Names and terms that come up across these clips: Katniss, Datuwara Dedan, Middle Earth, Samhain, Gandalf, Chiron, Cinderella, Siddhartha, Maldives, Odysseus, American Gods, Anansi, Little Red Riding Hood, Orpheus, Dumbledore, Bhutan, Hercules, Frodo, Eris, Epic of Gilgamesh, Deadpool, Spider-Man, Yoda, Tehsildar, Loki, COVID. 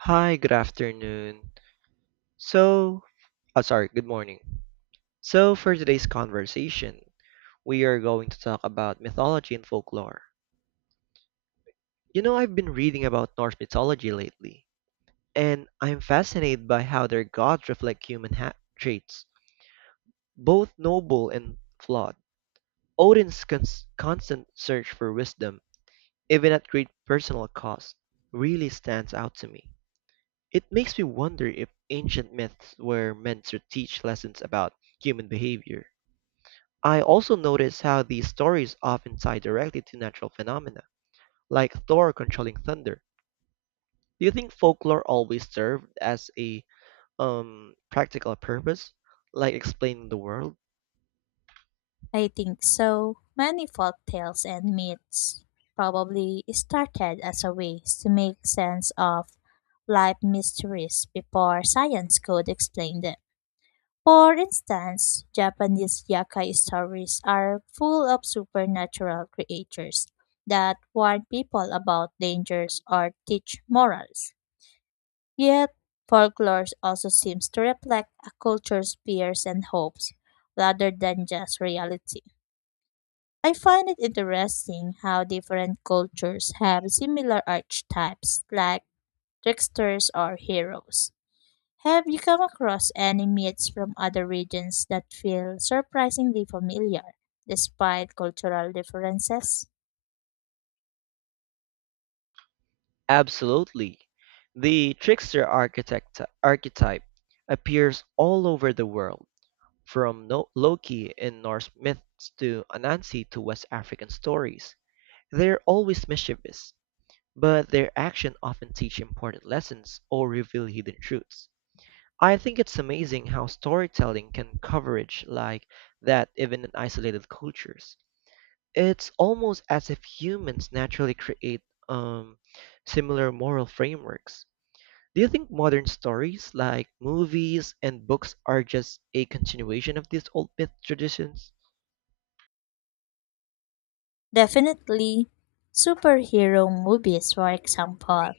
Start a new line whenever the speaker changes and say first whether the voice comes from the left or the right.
right: Hi, good afternoon. So, Good morning. So, for today's conversation, we are going to talk about mythology and folklore. You know, I've been reading about Norse mythology lately, and I'm fascinated by how their gods reflect human traits, both noble and flawed. Odin's constant search for wisdom, even at great personal cost, really stands out to me. It makes me wonder if ancient myths were meant to teach lessons about human behavior. I also notice how these stories often tie directly to natural phenomena, like Thor controlling thunder. Do you think folklore always served as a practical purpose, like explaining the world?
left: I think so. Many folk tales and myths probably started as a way to make sense of life mysteries before science could explain them. For instance, Japanese yakai stories are full of supernatural creatures that warn people about dangers or teach morals. Yet, folklore also seems to reflect a culture's fears and hopes rather than just reality. I find it interesting how different cultures have similar archetypes, like tricksters or heroes. Have you come across any myths from other regions that feel surprisingly familiar, despite cultural differences?
right: Absolutely. The trickster architect archetype appears all over the world, from Loki in Norse myths to Anansi to West African stories. They're always mischievous, but their action often teach important lessons or reveal hidden truths. I think it's amazing how storytelling can coverage like that even in isolated cultures. It's almost as if humans naturally create um, similar moral frameworks. Do you think modern stories like movies and books are just a continuation of these old myth traditions?
left: Definitely, superhero movies, for example,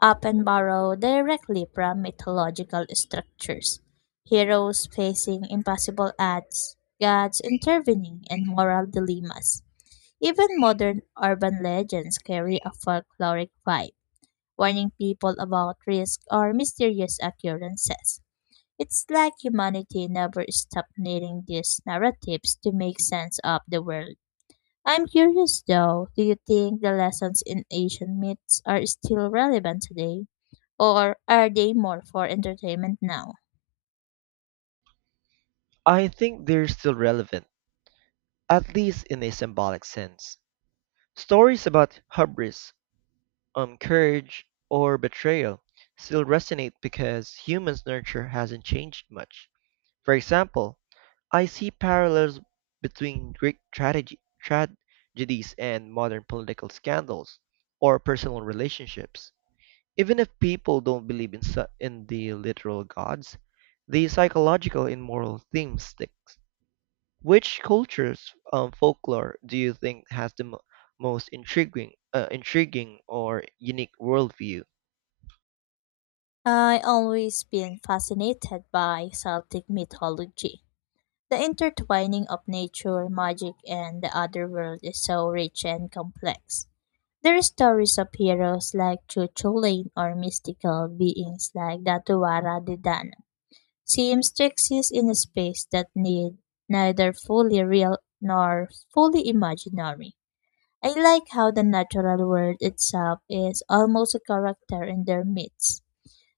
left: often borrow directly from mythological structures. Heroes facing impossible odds, gods intervening, and moral dilemmas. Even modern urban legends carry a folkloric vibe, warning people about risk or mysterious occurrences. It's like humanity never stopped needing these narratives to make sense of the world. I'm curious though, do you think the lessons in ancient myths are still relevant today? Or are they more for entertainment now?
right: I think they're still relevant, at least in a symbolic sense. Stories about hubris, courage, or betrayal still resonate because humans' nurture hasn't changed much. For example, I see parallels between tragedies and modern political scandals or personal relationships. Even if people don't believe in the literal gods, the psychological and moral theme sticks. Which culture's folklore do you think has the most intriguing or unique worldview?
left: I always been fascinated by Celtic mythology. The intertwining of nature, magic, and the other world is so rich and complex. There are stories of heroes like Cuchulainn or mystical beings like Datuwara Dedan seems to exist in a space that need neither fully real nor fully imaginary. I like how the natural world itself is almost a character in their myths.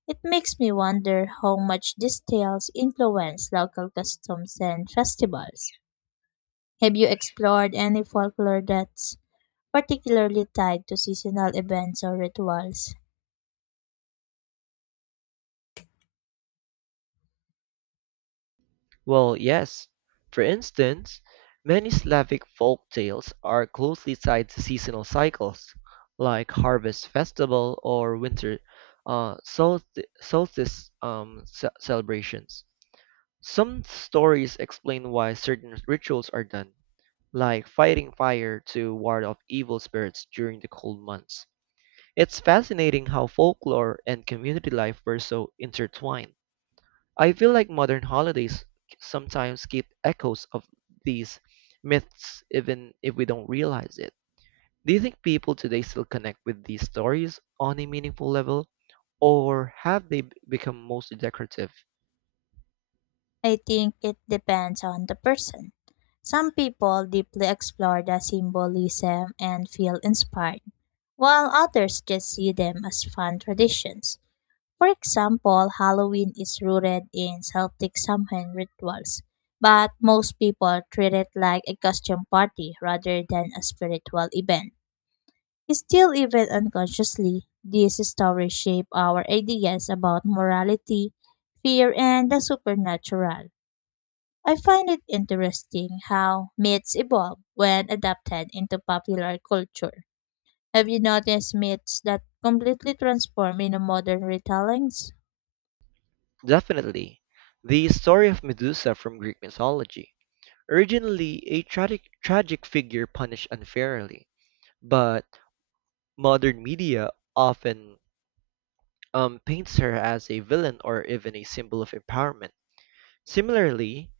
left: It makes me wonder how much these tales influence local customs and festivals. Have you explored any folklore that's particularly tied to seasonal events or rituals?
right: Well, yes. For instance, many Slavic folk tales are closely tied to seasonal cycles, like harvest festival or winter solstice celebrations. Some stories explain why certain rituals are done, like fighting fire to ward off evil spirits during the cold months. It's fascinating how folklore and community life were so intertwined. I feel like modern holidays sometimes keep echoes of these myths even if we don't realize it. Do you think people today still connect with these stories on a meaningful level, or have become mostly decorative?
left: I think it depends on the person. Some people deeply explore the symbolism and feel inspired, while others just see them as fun traditions. For example, Halloween is rooted in Celtic Samhain rituals, but most people treat it like a costume party rather than a spiritual event. Still, even unconsciously, these stories shape our ideas about morality, fear, and the supernatural. I find it interesting how myths evolve when adapted into popular culture. Have you noticed myths that completely transform into modern retellings?
right: Definitely. The story of Medusa from Greek mythology, originally a tragic figure punished unfairly, but modern media often paints her as a villain or even a symbol of empowerment. Similarly,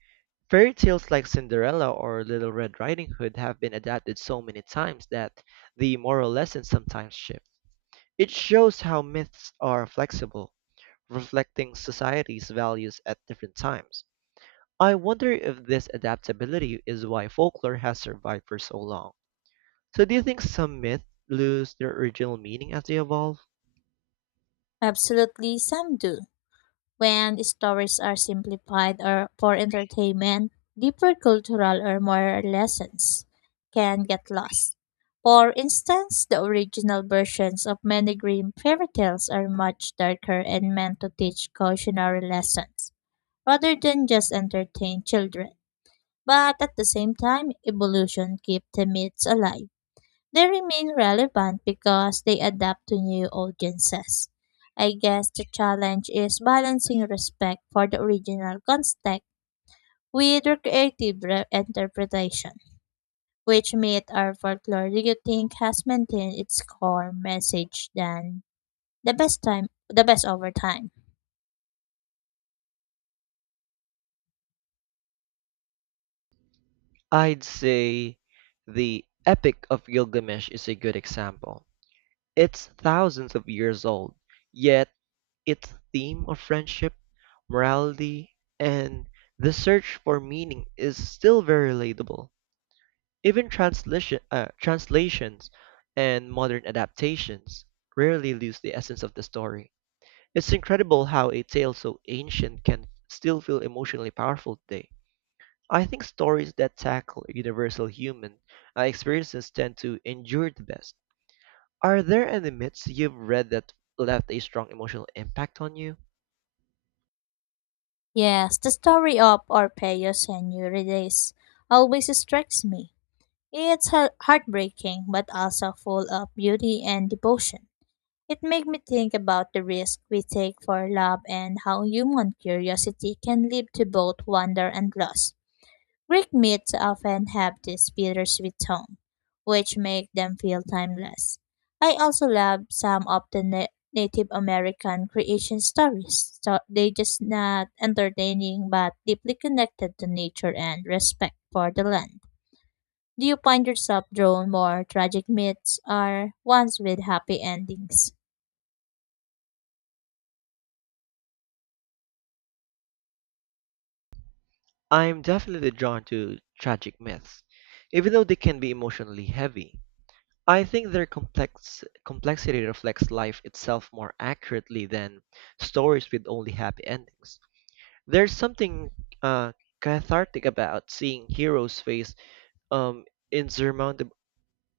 right: fairy tales like Cinderella or Little Red Riding Hood have been adapted so many times that the moral lessons sometimes shift. It shows how myths are flexible, reflecting society's values at different times. I wonder if this adaptability is why folklore has survived for so long. So, do you think some myths lose their original meaning as they evolve?
left: Absolutely, some do. When stories are simplified or for entertainment, deeper cultural or moral lessons can get lost. For instance, the original versions of many grim fairy tales are much darker and meant to teach cautionary lessons rather than just entertain children. But at the same time, evolution keeps the myths alive. They remain relevant because they adapt to new audiences. I guess the challenge is balancing respect for the original context with the creative interpretation. Which myth or folklore do you think has maintained its core message than the best over time?
right: I'd say the Epic of Gilgamesh is a good example. It's thousands of years old, yet its theme of friendship, morality, and the search for meaning is still very relatable. Even translations and modern adaptations rarely lose the essence of the story. It's incredible how a tale so ancient can still feel emotionally powerful today. I think stories that tackle universal human experiences tend to endure the best. Are there any myths you've read that left a strong emotional impact on you?
left: Yes, the story of Orpheus and Eurydice always strikes me. It's heartbreaking, but also full of beauty and devotion. It makes me think about the risk we take for love and how human curiosity can lead to both wonder and loss. Greek myths often have this bittersweet tone, which make them feel timeless. I also love some of the Native American creation stories. So they just not entertaining but deeply connected to nature and respect for the land. Do you find yourself drawn more tragic myths or ones with happy endings?
right: I'm definitely drawn to tragic myths, even though they can be emotionally heavy. I think their complexity reflects life itself more accurately than stories with only happy endings. There's something uh, cathartic about seeing heroes face um, insurmountable,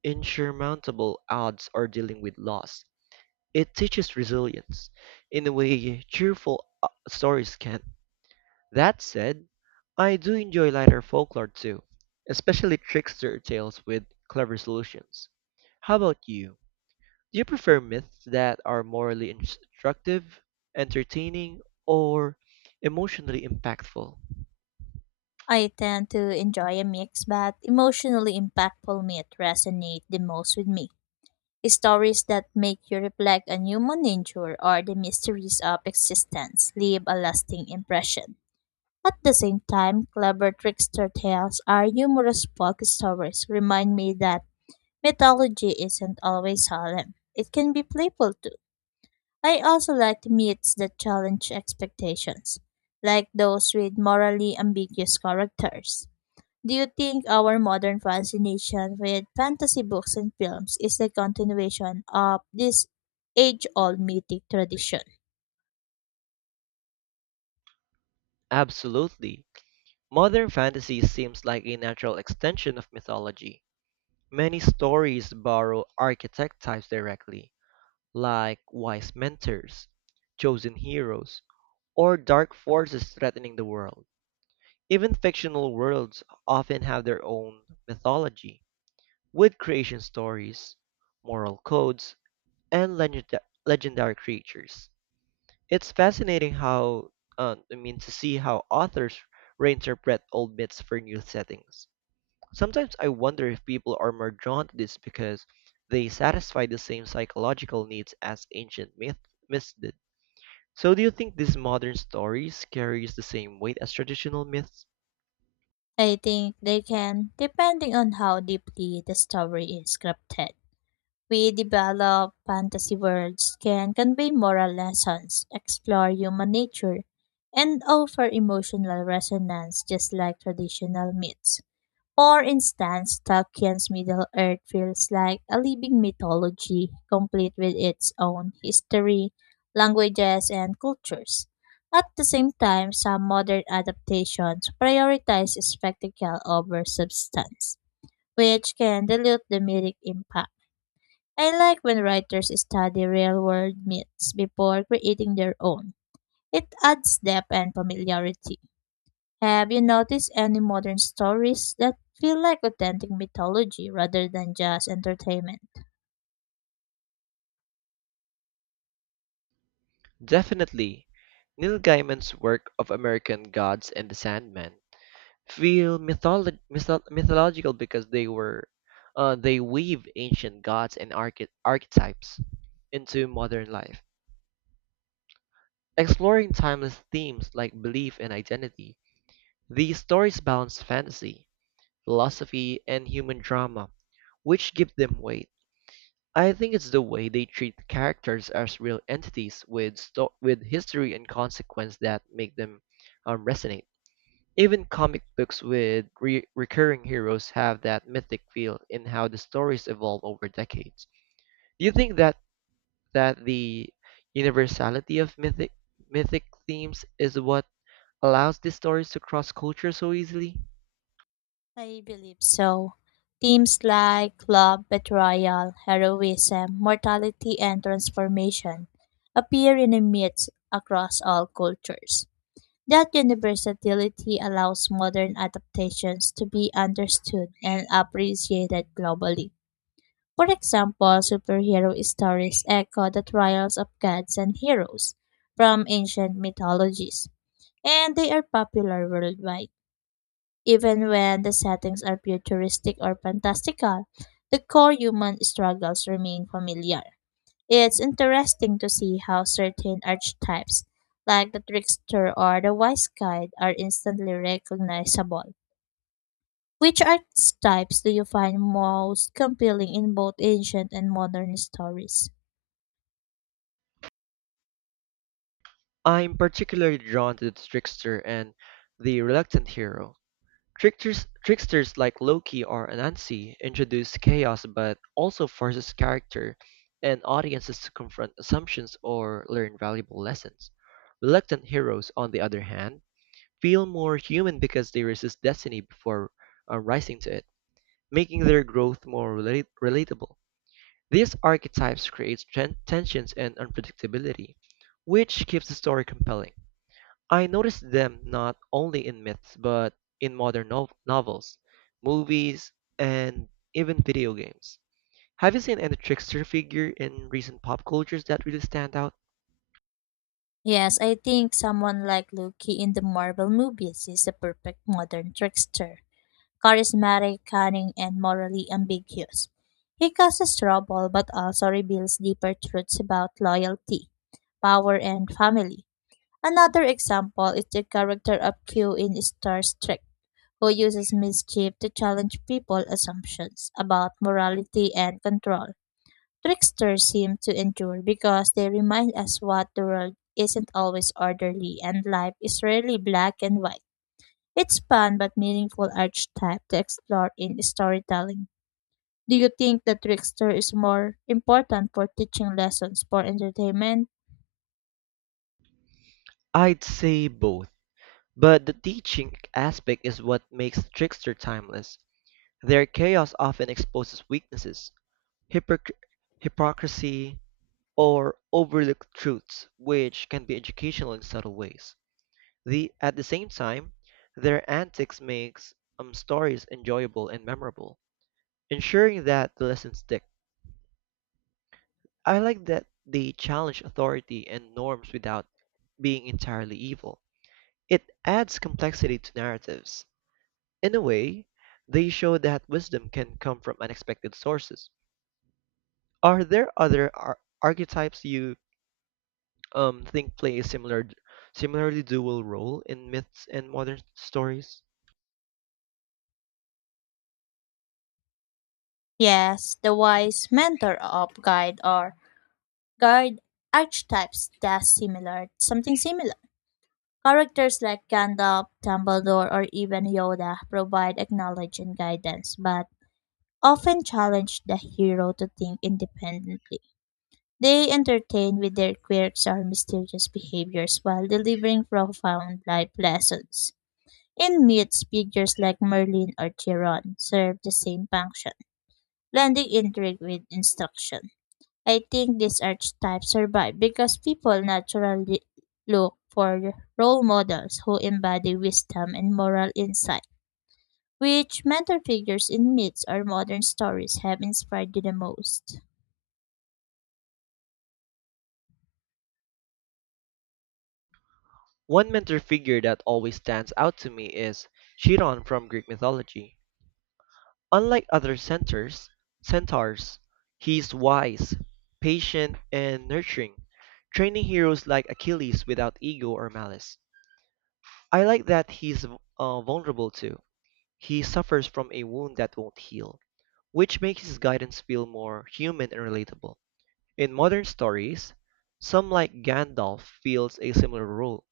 right: insurmountable odds or dealing with loss. It teaches resilience in a way cheerful stories can. That said, I do enjoy lighter folklore too, especially trickster tales with clever solutions. How about you? Do you prefer myths that are morally instructive, entertaining, or emotionally impactful?
left: I tend to enjoy a mix, but emotionally impactful myths resonate the most with me. Stories that make you reflect on human nature or the mysteries of existence leave a lasting impression. At the same time, clever trickster tales or humorous folk stories remind me that mythology isn't always solemn. It can be playful too. I also like myths that challenge expectations, like those with morally ambiguous characters. Do you think our modern fascination with fantasy books and films is the continuation of this age old mythic tradition?
right: Absolutely. Modern fantasy seems like a natural extension of mythology. Many stories borrow archetype types directly, like wise mentors, chosen heroes, or dark forces threatening the world. Even fictional worlds often have their own mythology, with creation stories, moral codes, and legendary creatures. It's fascinating to see how authors reinterpret old myths for new settings. Sometimes I wonder if people are more drawn to this because they satisfy the same psychological needs as ancient myths did. So, do you think these modern stories carries the same weight as traditional myths?
left: I think they can, depending on how deeply the story is scripted. We develop fantasy worlds can convey moral lessons, explore human nature, and offer emotional resonance just like traditional myths. For instance, Tolkien's Middle Earth feels like a living mythology, complete with its own history, languages, and cultures. At the same time, some modern adaptations prioritize spectacle over substance, which can dilute the mythic impact. I like when writers study real world myths before creating their own. It adds depth and familiarity. Have you noticed any modern stories that feel like authentic mythology rather than just entertainment?
right: Definitely. Neil Gaiman's work of American Gods and the Sandman feel mythological because they weave ancient gods and archetypes into modern life, exploring timeless themes like belief and identity. These stories balance fantasy, philosophy, and human drama, which give them weight. I think it's the way they treat characters as real entities with history and consequence that make them resonate. Even comic books with recurring heroes have that mythic feel in how the stories evolve over decades. Do you think that the universality of mythic themes is what allows these stories to cross culture so easily?
left: I believe so. Themes like love, betrayal, heroism, mortality, and transformation appear in the myths across all cultures. That universality allows modern adaptations to be understood and appreciated globally. For example, superhero stories echo the trials of gods and heroes from ancient mythologies, and they are popular worldwide. Even when the settings are futuristic or fantastical, the core human struggles remain familiar. It's interesting to see how certain archetypes, like the trickster or the wise guide, are instantly recognizable. Which archetypes do you find most compelling in both ancient and modern stories?
right: I'm particularly drawn to the trickster and the reluctant hero. Tricksters like Loki or Anansi introduce chaos but also forces character and audiences to confront assumptions or learn valuable lessons. Reluctant heroes, on the other hand, feel more human because they resist destiny before rising to it, making their growth more relatable. These archetypes create tensions and unpredictability, which keeps the story compelling. I noticed them not only in myths but in modern novels, movies, and even video games. Have you seen any trickster figure in recent pop cultures that really stand out?
left: Yes, I think someone like Loki in the Marvel movies is a perfect modern trickster. Charismatic, cunning, and morally ambiguous. He causes trouble but also reveals deeper truths about loyalty, power, and family. Another example is the character of Q in Star Trek, who uses mischief to challenge people's assumptions about morality and control. Tricksters seem to endure because they remind us what the world isn't always orderly and life is rarely black and white. It's fun but meaningful archetype to explore in storytelling. Do you think the trickster is more important for teaching lessons for entertainment?
right: I'd say both, but the teaching aspect is what makes trickster timeless. Their chaos often exposes weaknesses, hypocr- hypocrisy, or overlooked truths, which can be educational in subtle ways. The, at the same time, their antics makes stories enjoyable and memorable, ensuring that the lessons stick. I like that they challenge authority and norms without being entirely evil. It adds complexity to narratives. In a way, they show that wisdom can come from unexpected sources. Are there other archetypes you think play a similarly dual role in myths and modern stories?
left: Yes, the wise mentor of guide or guide archetypes does similar something similar. Characters like Gandalf, Dumbledore, or even Yoda provide acknowledge and guidance, but often challenge the hero to think independently. They entertain with their quirks or mysterious behaviors while delivering profound life lessons. In myths, figures like Merlin or Chiron serve the same function, blending intrigue with instruction. I think these archetypes survive because people naturally look for role models who embody wisdom and moral insight, which mentor figures in myths or modern stories have inspired you the most.
right: One mentor figure that always stands out to me is Chiron from Greek mythology. Unlike other centaurs, he's wise, patient, and nurturing, training heroes like Achilles without ego or malice. I like that he's vulnerable too. He suffers from a wound that won't heal, which makes his guidance feel more human and relatable. In modern stories, some like Gandalf fills a similar role,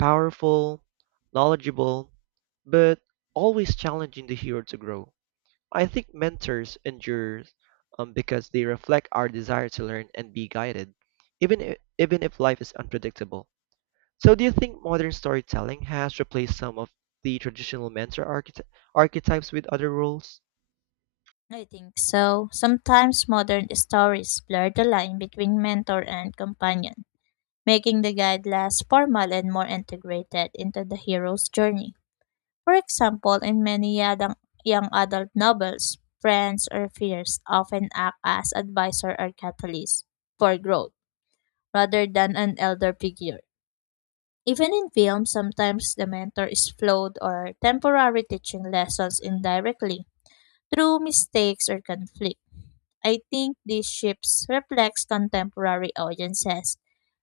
right: powerful, knowledgeable, but always challenging the hero to grow. I think mentors endure because they reflect our desire to learn and be guided, even if life is unpredictable. So, do you think modern storytelling has replaced some of the traditional mentor archetypes with other roles?
left: I think so. Sometimes modern stories blur the line between mentor and companion, making the guide less formal and more integrated into the hero's journey. For example, in many young adult novels, friends or peers often act as advisor or catalyst for growth rather than an elder figure. Even in films, sometimes the mentor is flawed or temporary teaching lessons indirectly through mistakes or conflict. I think these shifts reflects contemporary audiences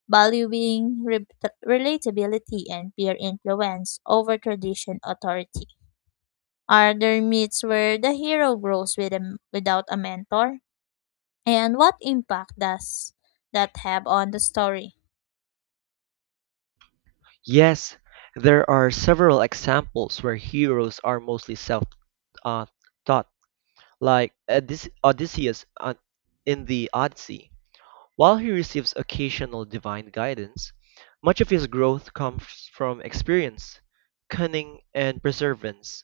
left: valuing relatability and peer influence over tradition authority. Are there myths where the hero grows without a mentor? And what impact does that have on the story?
right: Yes, there are several examples where heroes are mostly self uh, taught, like Odysseus in the Odyssey. While he receives occasional divine guidance, much of his growth comes from experience, cunning, and perseverance.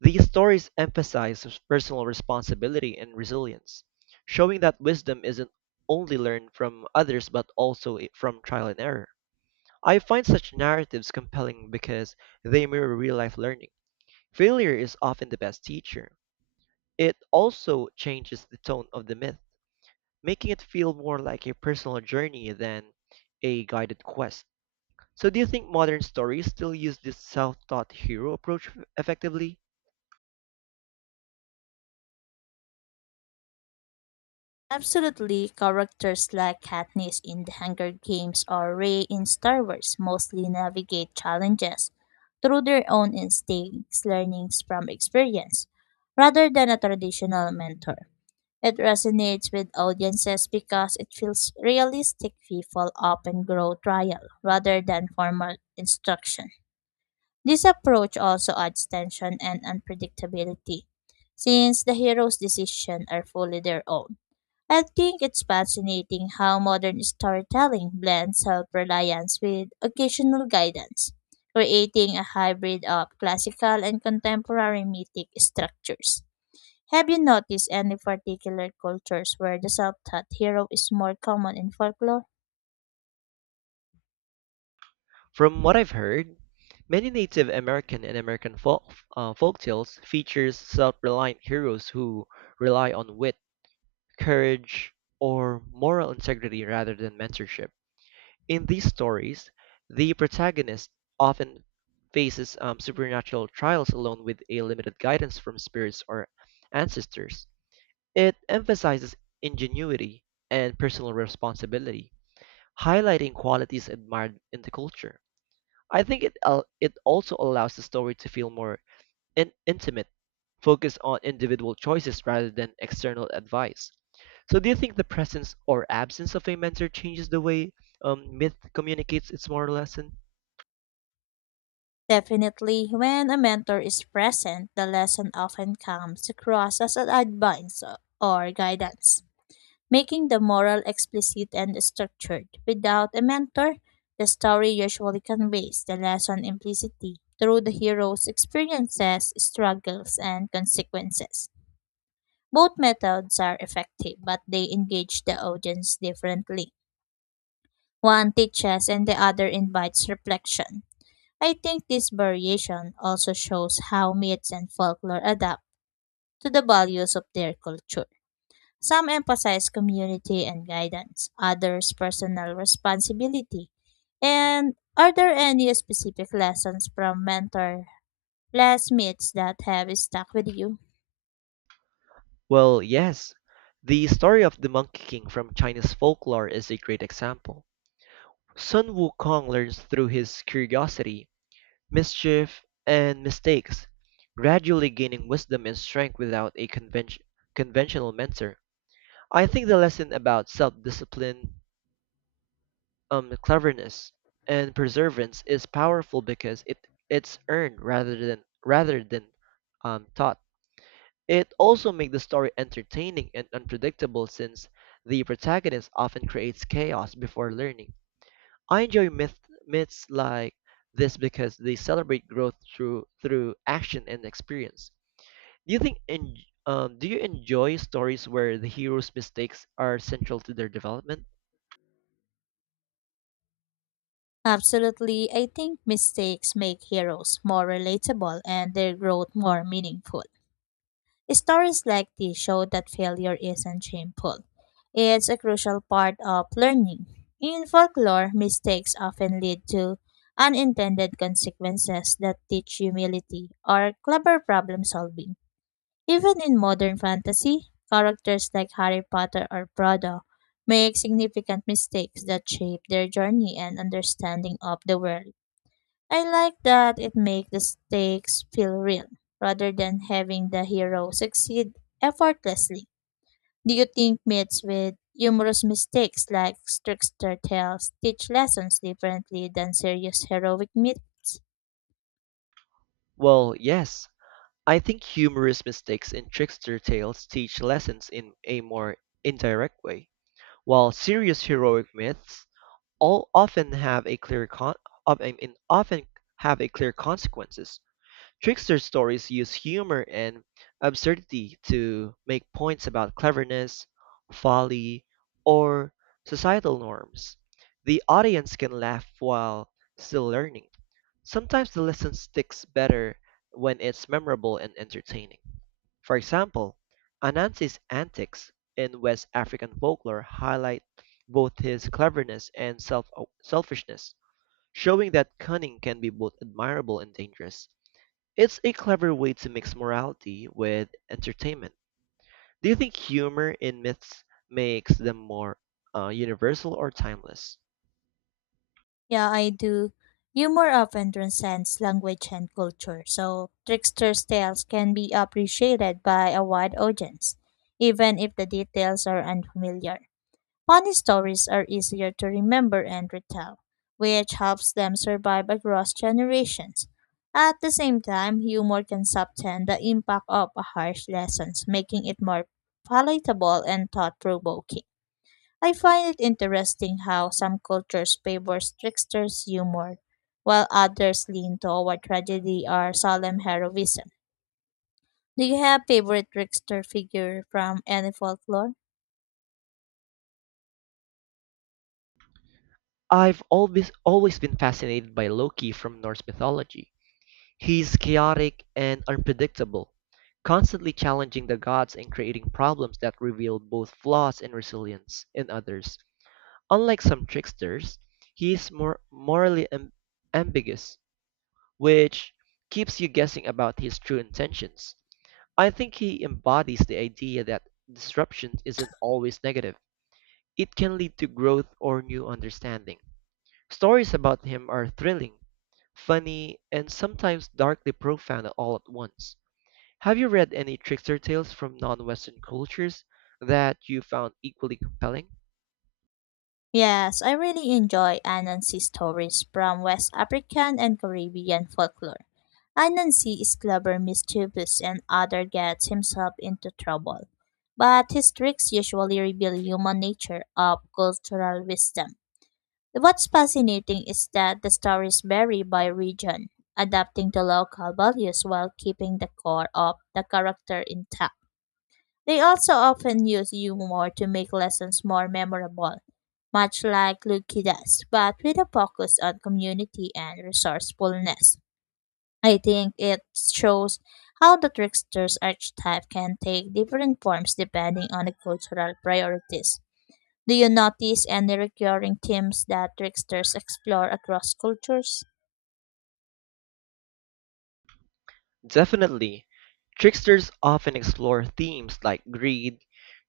right: These stories emphasize personal responsibility and resilience, showing that wisdom isn't only learned from others but from trial and error. I find such narratives compelling because they mirror real life learning. Failure is often the best teacher. It also changes the tone of the myth, making it feel more like a personal journey than a guided quest. So, do you think modern stories still use this self taught hero approach effectively?
left: Absolutely, characters like Katniss in The Hunger Games or Rey in Star Wars mostly navigate challenges through their own instincts, learnings from experience, rather than a traditional mentor. It resonates with audiences because it feels realistic people often grow trial rather than formal instruction. This approach also adds tension and unpredictability, since the hero's decisions are fully their own. I think it's fascinating how modern storytelling blends self reliance with occasional guidance, creating a hybrid of classical and contemporary mythic structures. Have you noticed any particular cultures where the self taught hero is more common in folklore?
right: From what I've heard, many Native American and American folktales features self-reliant heroes who rely on wit, courage, or moral integrity rather than mentorship. In these stories, the protagonist often faces supernatural trials alone with a limited guidance from spirits or ancestors. It emphasizes ingenuity and personal responsibility, highlighting qualities admired in the culture. I think it also allows the story to feel more intimate, focused on individual choices rather than external advice. So, do you think the presence or absence of a mentor changes the way myth communicates its moral lesson?
left: Definitely, when a mentor is present, the lesson often comes across as an advice or guidance, making the moral explicit and structured. Without a mentor, the story usually conveys the lesson implicitly through the hero's experiences, struggles, and consequences. Both methods are effective, but they engage the audience differently. One teaches and the other invites reflection. I think this variation also shows how myths and folklore adapt to the values of their culture. Some emphasize community and guidance, others personal responsibility. And are there any specific lessons from mentor less myths that have stuck with you?
right: Well, yes. The story of the Monkey King from Chinese folklore is a great example. Sun Wukong learns through his curiosity, mischief, and mistakes, gradually gaining wisdom and strength without a conventional mentor. I think the lesson about self-discipline, cleverness, and perseverance is powerful because it's earned rather than taught. It also makes the story entertaining and unpredictable since the protagonist often creates chaos before learning. I enjoy myths like this because they celebrate growth through action and experience. Do you enjoy stories where the hero's mistakes are central to their development?
left: Absolutely, I think mistakes make heroes more relatable and their growth more meaningful. Stories like these show that failure isn't shameful. It's a crucial part of learning. In folklore, mistakes often lead to unintended consequences that teach humility or clever problem solving. Even in modern fantasy, characters like Harry Potter or Frodo make significant mistakes that shape their journey and understanding of the world. I like that it makes the stakes feel real rather than having the hero succeed effortlessly. Do you think myths with humorous mistakes like trickster tales teach lessons differently than serious heroic myths?
right: Well, yes, I think humorous mistakes in trickster tales teach lessons in a more indirect way, while serious heroic myths all often have a clear con- of, I mean, often have a clear consequences. Trickster stories use humor and absurdity to make points about cleverness, folly, or societal norms. The audience can laugh while still learning. Sometimes the lesson sticks better when it's memorable and entertaining. For example, Anansi's antics in West African folklore highlight both his cleverness and selfishness, showing that cunning can be both admirable and dangerous. It's a clever way to mix morality with entertainment. Do you think humor in myths makes them more universal or timeless?
left: Yeah, I do. Humor often transcends language and culture, so trickster's tales can be appreciated by a wide audience, even if the details are unfamiliar. Funny stories are easier to remember and retell, which helps them survive across generations. At the same time, humor can soften the impact of harsh lessons, making it more palatable and thought provoking. I find it interesting how some cultures favor trickster's humor, while others lean toward tragedy or solemn heroism. Do you have favorite trickster figure from any folklore?
right: I've always been fascinated by Loki from Norse mythology. He's chaotic and unpredictable, constantly challenging the gods and creating problems that reveal both flaws and resilience in others. Unlike some tricksters, he is more ambiguous, which keeps you guessing about his true intentions. I think he embodies the idea that disruption isn't always negative. It can lead to growth or new understanding. Stories about him are thrilling, funny, and sometimes darkly profound all at once. Have you read any trickster tales from non-Western cultures that you found equally compelling?
left: Yes, I really enjoy Anansi stories from West African and Caribbean folklore. Anansi is clever, mischievous, and other gets himself into trouble. But his tricks usually reveal human nature of cultural wisdom. What's fascinating is that the stories vary by region, adapting to local values while keeping the core of the character intact. They also often use humor to make lessons more memorable, much like Luki does, but with a focus on community and resourcefulness. I think it shows how the trickster's archetype can take different forms depending on the cultural priorities. Do you notice any recurring themes that tricksters explore across cultures?
right: Definitely. Tricksters often explore themes like greed,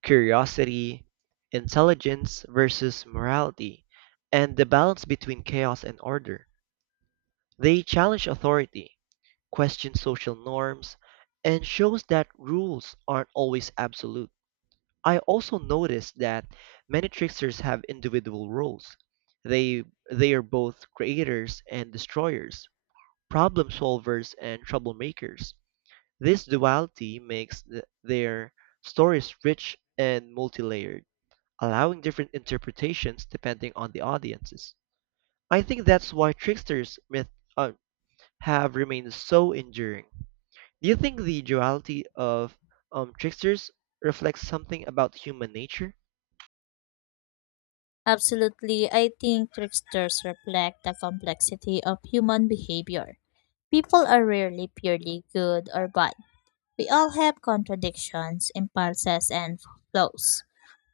right: curiosity, intelligence versus morality, and the balance between chaos and order. They challenge authority, question social norms, and shows that rules aren't always absolute. I also noticed that many tricksters have individual roles. They they are both creators and destroyers, problem solvers and troublemakers. This duality makes their stories rich and multi-layered, allowing different interpretations depending on the audiences. I think that's why tricksters myth uh, have remained so enduring. Do you think the duality of tricksters reflects something about human nature?
left: Absolutely, I think tricksters reflect the complexity of human behavior. People are rarely purely good or bad. We all have contradictions, impulses, and flaws.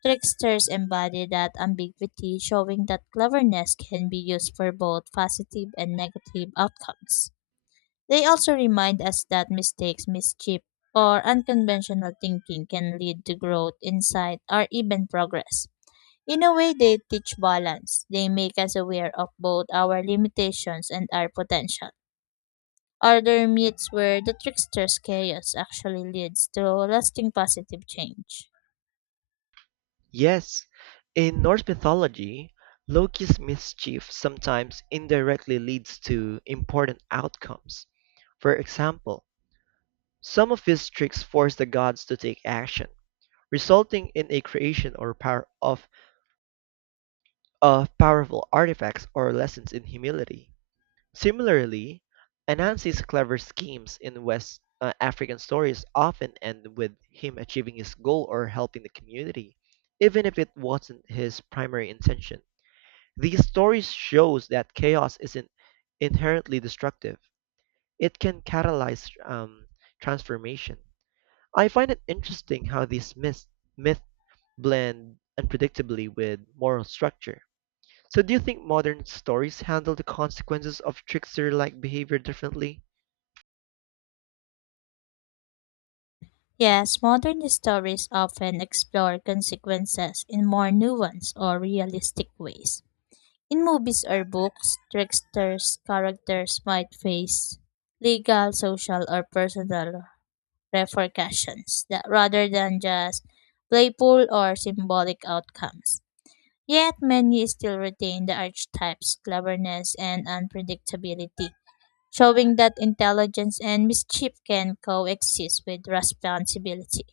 left: Tricksters embody that ambiguity, showing that cleverness can be used for both positive and negative outcomes. They also remind us that mistakes, mischief, or unconventional thinking can lead to growth, insight, or even progress. In a way, they teach balance. They make us aware of both our limitations and our potential. Are there myths where the trickster's chaos actually leads to lasting positive change?
right: Yes, in Norse mythology, Loki's mischief sometimes indirectly leads to important outcomes. For example, some of his tricks force the gods to take action, resulting in a creation of powerful artifacts or lessons in humility. Similarly, Anansi's clever schemes in West African stories often end with him achieving his goal or helping the community, even if it wasn't his primary intention. These stories shows that chaos isn't inherently destructive. It can catalyze transformation. I find it interesting how myths blend unpredictably with moral structure. So do you think modern stories handle the consequences of trickster-like behavior differently?
left: Yes, modern stories often explore consequences in more nuanced or realistic ways. In movies or books, tricksters' characters might face legal, social, or personal repercussions that rather than just playful or symbolic outcomes. Yet many still retain the archetype's cleverness and unpredictability, showing that intelligence and mischief can coexist with responsibility.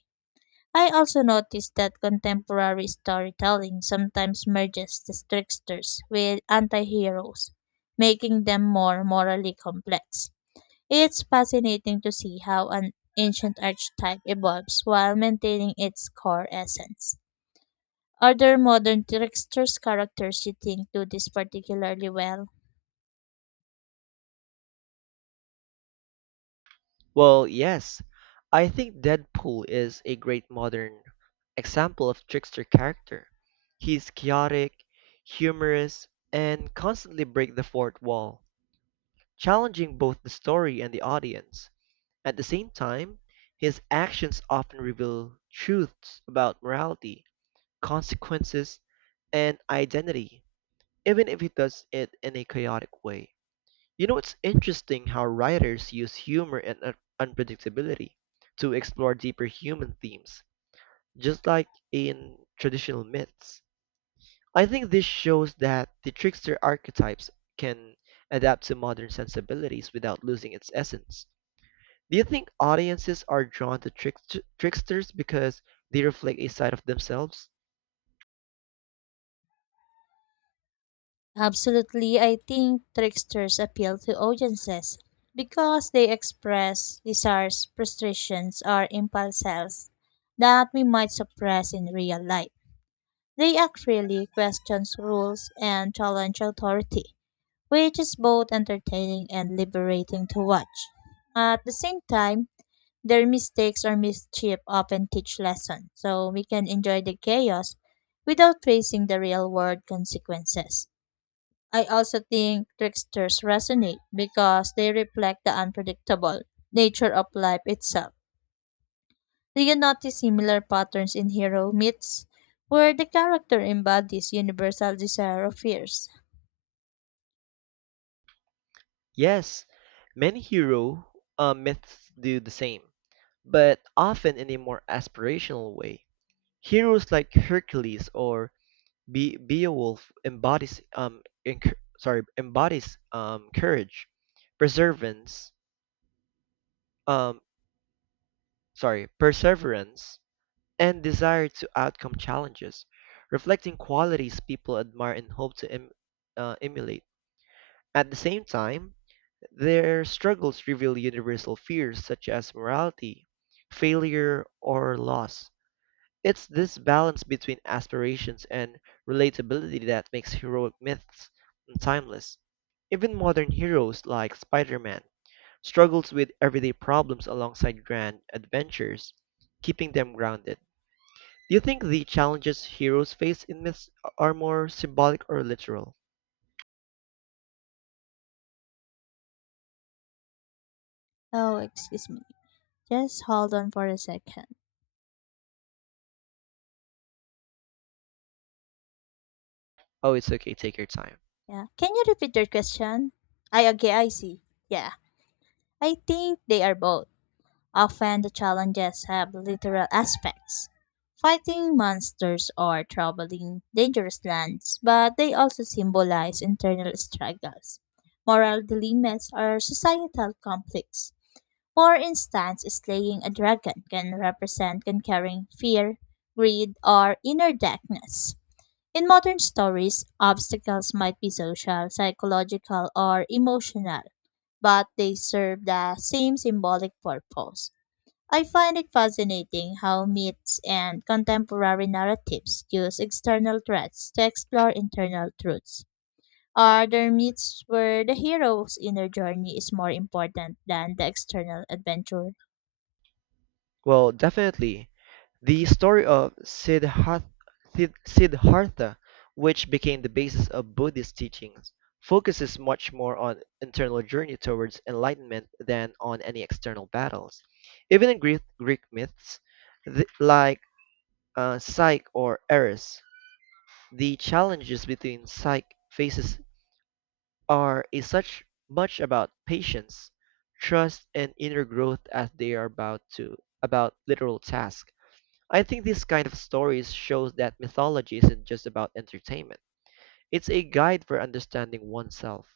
left: I also noticed that contemporary storytelling sometimes merges the tricksters with anti-heroes, making them more morally complex. It's fascinating to see how an ancient archetype evolves while maintaining its core essence. Are there modern tricksters characters you think do this particularly well?
right: Well, yes. I think Deadpool is a great modern example of trickster character. He's chaotic, humorous, and constantly break the fourth wall, challenging both the story and the audience. At the same time, his actions often reveal truths about morality, consequences, and identity, even if he does it in a chaotic way. You know, it's interesting how writers use humor and unpredictability to explore deeper human themes, just like in traditional myths. I think this shows that the trickster archetypes can adapt to modern sensibilities without losing its essence. Do you think audiences are drawn to tricksters because they reflect a side of themselves?
left: Absolutely, I think tricksters appeal to audiences because they express desires, frustrations, or impulses that we might suppress in real life. They act freely, questions rules, and challenge authority which is both entertaining and liberating to watch. At the same time, their mistakes or mischief often teach lessons, so we can enjoy the chaos without facing the real world consequences. I also think tricksters resonate because they reflect the unpredictable nature of life itself. Do you notice similar patterns in hero myths where the character embodies universal desire or fears?
right: Yes, many hero myths do the same, but often in a more aspirational way. Heroes like Hercules or Beowulf embodies courage, perseverance um perseverance and desire to outcome challenges, reflecting qualities people admire and hope to emulate. At the same time, their struggles reveal universal fears such as morality, failure, or loss. It's this balance between aspirations and relatability that makes heroic myths timeless. Even modern heroes like Spider-Man struggles with everyday problems alongside grand adventures, keeping them grounded. Do you think the challenges heroes face in myths are more symbolic or literal?
left: Oh, excuse me. Just hold on for a second.
right: Oh, it's okay. Take your time.
left: Yeah. Can you repeat your question? I Okay, I see. Yeah. I think they are both. Often the challenges have literal aspects. Fighting monsters or traveling dangerous lands, but they also symbolize internal struggles. Moral dilemmas or societal conflicts. For instance, slaying a dragon can represent conquering fear, greed, or inner darkness in modern stories, obstacles might be social, psychological, or emotional, but they serve the same symbolic purpose. I find it fascinating how myths and contemporary narratives use external threats to explore internal truths. Are there myths where the hero's inner journey is more important than the external adventure?
right: Well, definitely. The story of Siddhartha, which became the basis of Buddhist teachings, focuses much more on internal journey towards enlightenment than on any external battles. Even in Greek myths, th- like Psyche or Eris, the challenges between Psyche faces are is such much about patience, trust, and inner growth as they are about literal tasks. I think this kind of stories shows that mythology isn't just about entertainment. It's a guide for understanding oneself.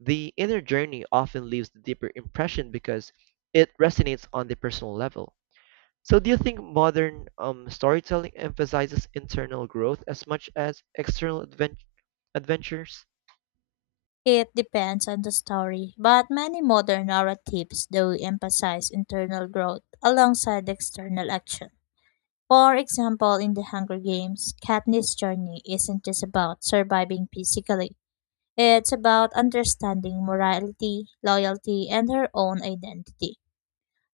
right: The inner journey often leaves the deeper impression because it resonates on the personal level. So, do you think modern storytelling emphasizes internal growth as much as external adventures?
left: It depends on the story, but many modern narratives do emphasize internal growth alongside external action. For example, in The Hunger Games, Katniss' journey isn't just about surviving physically. It's about understanding morality, loyalty, and her own identity.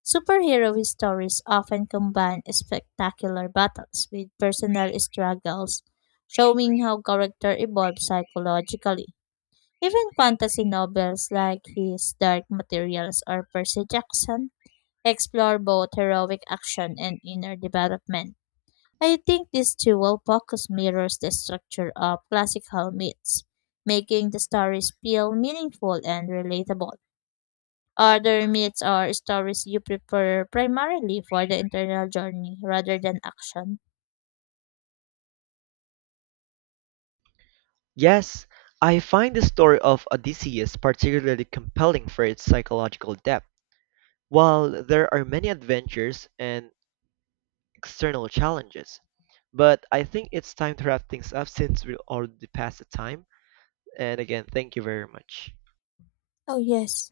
left: Superhero stories often combine spectacular battles with personal struggles, showing how character evolves psychologically. Even fantasy novels like his Dark Materials or Percy Jackson explore both heroic action and inner development. I think this dual focus mirrors the structure of classical myths, making the stories feel meaningful and relatable. Other myths are stories you prefer primarily for the internal journey rather than action.
right: Yes, I find the story of Odysseus particularly compelling for its psychological depth. While there are many adventures and external challenges, but I think it's time to wrap things up since we're already past the time. And again, thank you very much.
left: Oh, yes.